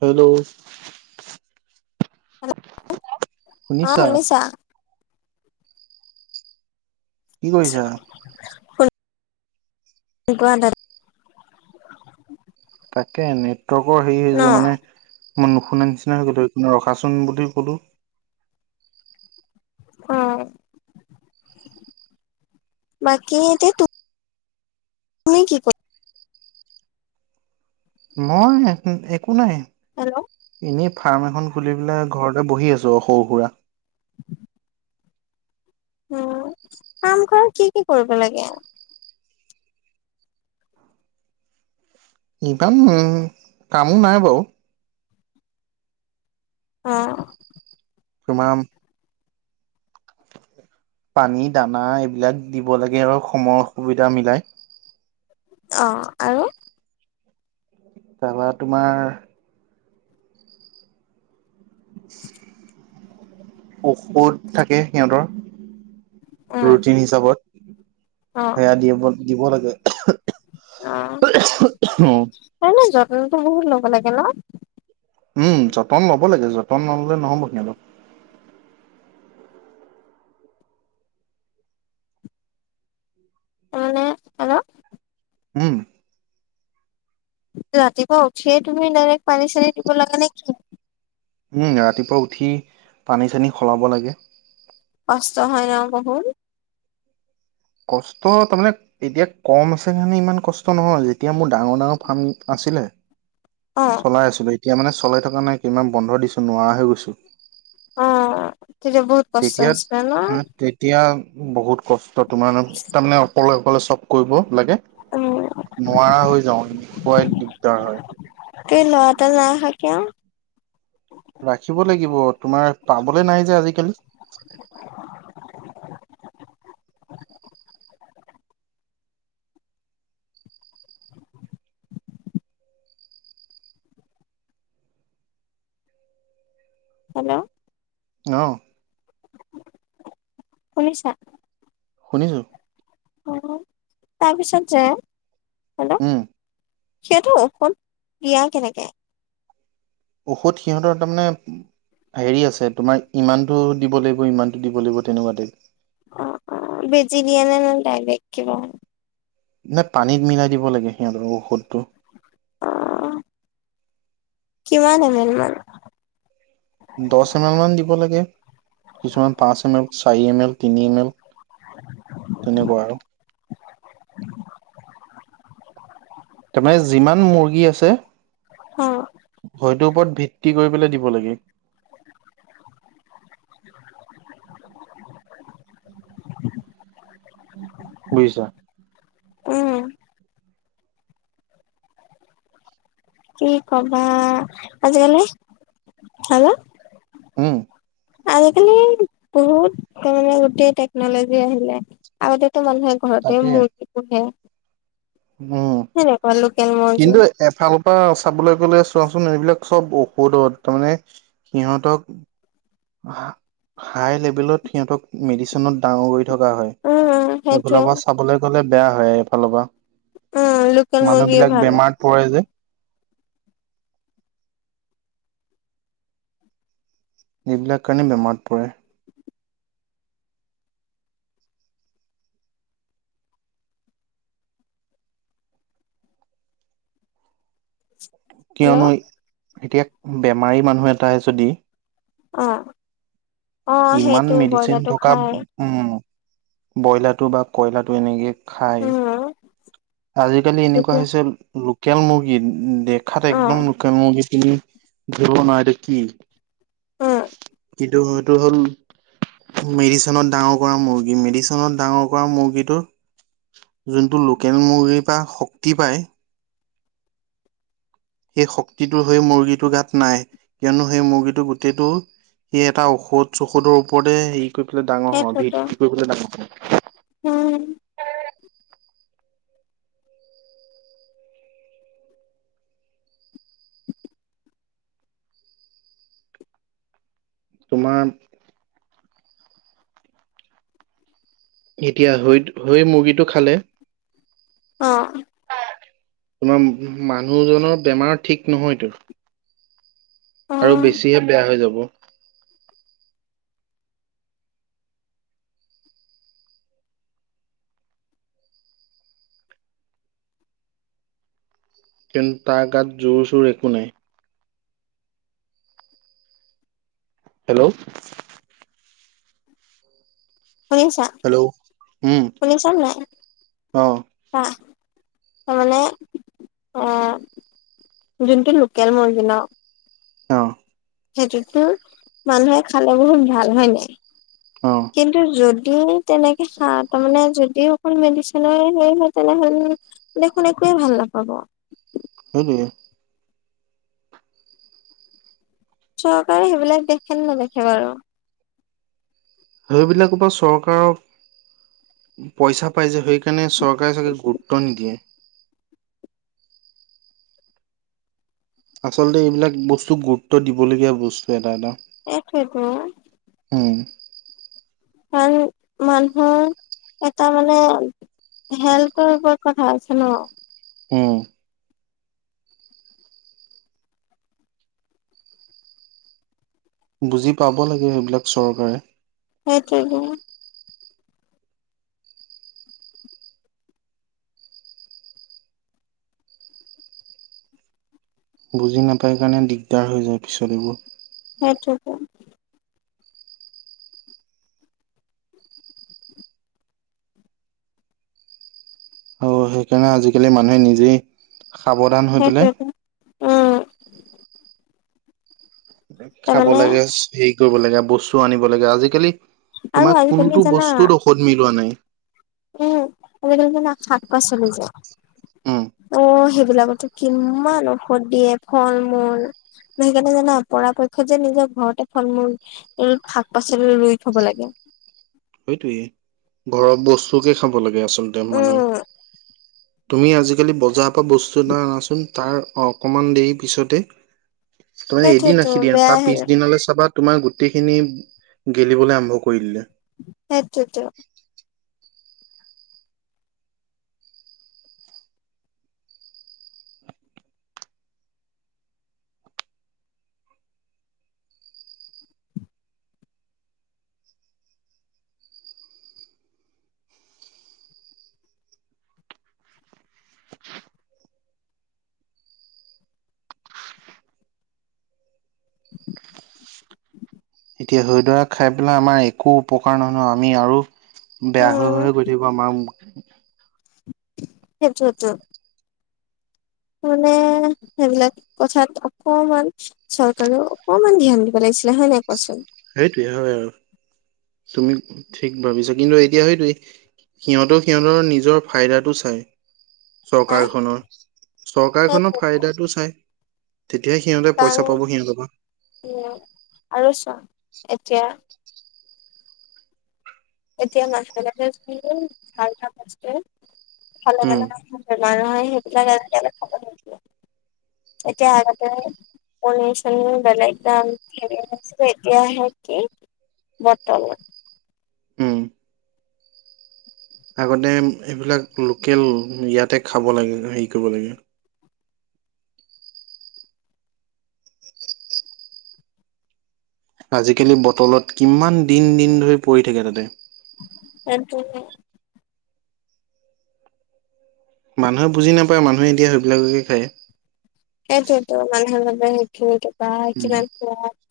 Hello? Hello অ, শুনিছা? কি কৰিছা? [unintelligible] তাকে নেটৱৰ্কৰ হেৰি ন হৈছে মানে মই নুশুনা নিচিনা হৈ গ'লো, [inaudible] ৰখাচোন বুলি ক'লো। অ'। বাকী এতিয়া তুম তুমি কি ক মই একো, একো নাই। হেল্ল'? এনেই ফাৰ্ম এখন খুলি পেলাই ঘৰতে বহি আছোঁ আউ সৰু সুৰা। উম, কাম ঘৰত কি কি কৰিব লাগে? ইনকাম কামো নাই বাৰু। অ'। তোমাৰ পানী দানা এইবিলাক দিব লাগে আৰু সময় সুবিধা মিলাই। অ', আৰু? তাৰপৰা তোমাৰ ঔষধ থাকে সিহঁতৰ। উম ৰুটিন হিচাপত অ সেয়া দিয়েব দিব লাগে। অ'। এনে যত্নতো বহুত ল'ব লাগে ন? উম, যতন ল'ব লাগে। যতন নললে নহ'ব সিহঁতক। মানে হেল্ল'? উম। ৰাতিপুৱা উঠিয়ে তুমি ডাইৰেক পানী-চানী দিব লাগে নে কি? উম, ৰাতিপুৱা উঠি পানী চানী সলাব লাগে। কষ্ট হয় ন বহুত? কষ্ট তাৰমানে এতিয়া কম আছে কাৰণে ইমান কষ্ট নহয়, যেতিয়া মোৰ ডাঙৰ ডাঙৰ ফাৰ্ম আছিলে অ'। চলাই আছো এতিয়া মানে চল থকা নাই কিমান বন্ধ দিছো নোৱাৰা হৈ গৈছো। অ', তেতিয়া বহুত কষ্ট তেতিয়া হৈছিলে ন? আহ তেতিয়া বহুত কষ্ট তোমাৰ তাৰমানে অকলে অকলে চব কৰিব লাগে। উম নোৱাৰা হৈ যাওঁ [unintelligible] দিগদাৰ হয়। তাকে ল'ৰা এটা নাইৰখা কিয়? ৰাখিব লাগিব। তোমাৰ পাবলৈ নাই যে আজিকালি। হেল্ল'? অহ শুনিছা? শুনিছো। অ', তাৰপিছত যে উম। সেইটো ঔষধ দিয়া কেনেকে? ঔষধ সিহঁতৰ তাৰমানে হেৰি আছে তোমাৰ ইমানটো দিব লাগিব ইমানটো দিব লাগিব তেনেকুৱা টাইপ। অ', অ', বেজি দিয়ে নাই ডাইৰেক্ট কিবা? নাই পানীত মিলাই দিব লাগে সিহঁতৰক ঔষধটো। অ'। কিমান এম এল মান? দহ এম এল মান দিব লাগে কিছুমান পাঁচ এম এল চাৰি এম এল তিনি এম এল। তেনেকুৱা আৰু। তাৰমানে যিমান মুৰ্গী আছে অ'। হয়টোৰ ওপৰত ভিত্তি কৰি পেলাই দিব লাগে। [inaudible] বুজিছা? উম। কি ক'বা, আজিকালি আৰু উম। আজিকালি বহুত ত' মানে গোটেই টেকন'লজি আহিলে। আগতেতো মানুহে ঘৰতে তাকে মূৰ্তি পোহে। উম, সেনেকুৱা লোকেল মুৰ্গী কিন্তু এফালৰপৰা চাবলৈ গ'লে চোৱাচোন এইবিলাক চব ঔষধত তাৰমানানে সিহঁতক হাই লেভেলত সিহঁতক মেডিচিনত ডাঙৰ কৰি থকা হয়। উম উম সেইটোয়ে এইফালৰপৰা চাবলৈ গ'লে বেয়া হয়। এইফালৰ পৰা উম লোকেল মুৰ্গীয়ে মানুহবিলাক ভাল বেমাৰত পৰে যে। এইবিলাকৰ কাৰণে বেমাৰত পৰে। হেল্ল' কিয়নো এতিয়া বেমাৰী মানুহ এটাই যদি অ', অ, ইমান সেইটোই মেডিচিন বইলাৰটো থকা খাই। উম, ব্ৰইলাৰটো বা কইলাৰটো এনেকে খাই উম আজিকালি এনেকুৱা তেতিয়া হৈছে লোকেল মুৰ্গী উ দেখাত অ একদম লোকেল মূৰ্গীখিনি ধৰিব নোৱাৰে এইটো কি। উম। টো এইটো হ'ল মেডিচনত ডাঙৰ কৰা মুৰ্গী। মেডিচনত ডাঙৰ কৰা মুৰ্গীটো যোনটো লোকেল মুগীৰপৰা শক্তি পায় [inaudible] সেই শক্তিটোৰ সেই মুৰ্গীটোৰ গাত নাই, কিয়নো সেই মুৰ্গীটো গোটেইটো সি এটা ঔষধ চৌষধৰ ওপৰতে হেৰি কৰি পেলাই ডাঙৰ হয়, ভিত্তি কৰি পেলাই ডাঙৰ হয়। হুম। তোমাৰ এতিয়া হৈ হৈ মুৰ্গীটো খালে অ'। তোমাৰ মানুহজনৰ বেমাৰ ঠিক নহয়তো। আৰু অ', বেছিহে বেয়া হৈ যাব। কিন্তু তাৰ গাত জোৰ চোৰ একো নাই। হেল্ল'। শুনিছা? হেল্ল' উম শুনিছানে নাই? অ অ আ, মানে অ'। যোনটো লোকেল মুৰ্গী ন' সেইটোতো মানুহে খালে বহুত ভাল হয় নাই? অ'। কিন্তু যদি তেনেকে সাৰ মানে যদি অকল মেডিচিনে হেৰি হয় তেনেহ'লে দেখোন একোৱে ভাল নাপাব। সেইটোৱে। চৰকাৰে সেইবিলাক দেখে নে নেদেখে বাৰু? সেইবিলাকৰ পৰা চৰকাৰক পইচা পাই যে সেইকাৰণে চৰকাৰে চাগে গুৰুত্ব নিদিয়ে। আচলতে এইবিলাক বস্তু গুৰুত্ব দিবলগীয়া বস্তু এটা এটা। এইটোৱেটো। উম আৰু মানহৰ এটা মানে হেল্থৰ ওপৰত কথা আছে ন। উম। বুজি পাব লাগে সেইবিলাক চৰকাৰে। সেইটোৱেটো। বুজি নাপায় কাৰণে দিগদাৰ হৈ যায় পিছত এইবোৰ। সেইটোৱেটো। অ সেইকাৰণে আজিকালি মানুহে নিজেই সাৱধান হৈ পেলাই সেইটোৱেটো উম খাব তাৰমানে লাগে হেৰি কৰিব লাগে বস্তু আনিব লাগে আজিকালি আৰু তোমাৰ আজিকালি কোনটো জানা বস্তুত ঔষধ মিলোৱা নাই? উম [unintelligible] শাক পাচলি যে উম অ' সেইবিলাকতো কিম্মান ঔষধ দিয়ে ফল মূল। সেইকাণে জানা পৰাপক্ষত যে নিজৰ ঘৰতে ফল মূল এই শাক পাচলি ৰুই খাব লাগে। সেইটোয়ে ঘৰৰ বস্তুকে খাব লাগে আচলতে উম মানুহে। তুমি আজিকালি বজাৰৰ পৰা বস্তু এটা অনাচোন তাৰ অকনমান দেৰি পিছতে তুমি এদিন সেইটোয়েতো ৰাখি দিয়া বেয়া তাৰ পিছদিনলৈ চাবা তোমাৰ গোটেইখিনি গেলিবলৈ আৰম্ভ কৰি দিলে। সেটোৱেটো। এতিয়া ধৰিলোৱা খাই পেলাই আমাৰ একো উপকাৰ নহয় ন আমি আৰু বেয়া হৈ উম হৈ গৈ থাকিব আমাৰ সেইটোৱেটো। মানে সেইবিলাক কথাত অকমান চৰকাৰে অকমান ধ্যান দিব লাগিছিলে হয় নাই কোৱাচোন? সেইটোৱে হয় আৰু তুমি ঠিক ভাবিছা কিন্তু এতিয়া সেইটোৱেই। সিহঁতেও সিহঁতৰ নিজৰ ফাইদাটো চাই। হা চৰকাৰখনৰ, চৰকাৰখনৰ সেইটোৱেতো ফাইদাটো চাই। তেতিয়া সিহঁতে পইচা কাৰণ পাব সিহঁতৰ পাৱা। উম, আৰু চোৱা এতিয়া এতিয়া [unintelligible] মানুহে সেইবিলাক আজিকালি উম চাব লাগিব এতিয়া আগতে [unintelligible] এতিয়া আহে কি? [unintelligible] উম আগতে এইবিলাক লোকেল ইয়াতে খাব লাগে হেই কৰিব লাগে। আজিকালি বটলত কিমান দিন দিন ধৰি পৰি থাকে তাতে। সেটোৱে। মানুহে বুজি নাপায় মানুহে এতিয়া সেইবিলাককে খায়। সেইটোৱতো মানহে সেইখিনিকে বা কিমান সোৱাদ।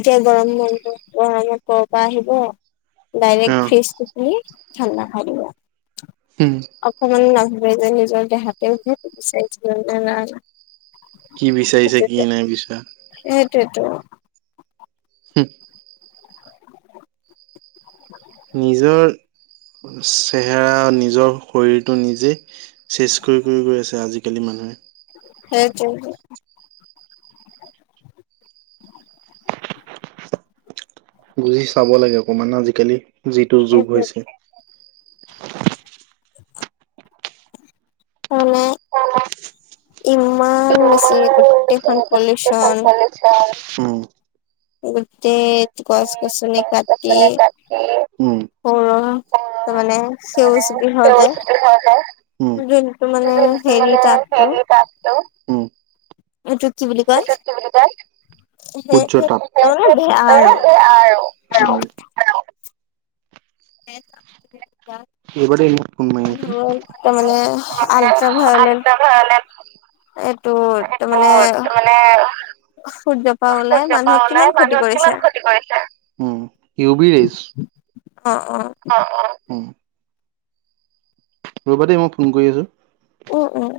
এতিয়া গৰম বন্ধ গৰমত ক'ৰ পৰা আহিব অ ডাইৰেক্ট ফ্ৰিজটো খুলি ঠাণ্ডা খাই দিব। উম। অকমান নাভাবে যে নিজৰ দেহাতেৱে কি বিচাৰিছে নে নাই কি বিচাৰিছে কি নাই বিচৰা। সেইটোৱেটো। শুহ। [inaudible] নিজৰ চেহেৰা নিজৰ শৰীৰটো নিজেই চেচ কৰি কৰি গৈ আছে আজিকালি মানুহে। সেইটোৱেটো। বুজি চাব লাগে অকণমান আজিকালি যিটো যুগ সেইটোৱে হৈছে। মানে ইমান উম। বেছি উম। গোটেইখন পলিউচন। উম। গোটেই গছ গছ কাটি উম। সৰু তাৰ মানে সেউজ গৃহ যে! হয়, হয়। যোনটো মানে হেৰি তাতো তাততো, হম। টো কি বুলি কয়! তাপ। সেইটোৱে বেয়া আৰু। [inaudible] উম, এইবাৰ মোক ফোন [inaudible] মাৰি আছে। মানে মানে আলট্ৰা ভায়েল আলিকা ভয়ালে এইটো তাৰ মানে সেইটো সূৰ্য সূৰ্য পৰা ওলাই মানুহক কিমান ক্ষতি কৰিছে। U V rays. অ', অ'। অ', অ', উম। ৰ'বাদেই মই ফোন কৰি আছো। উম, উম।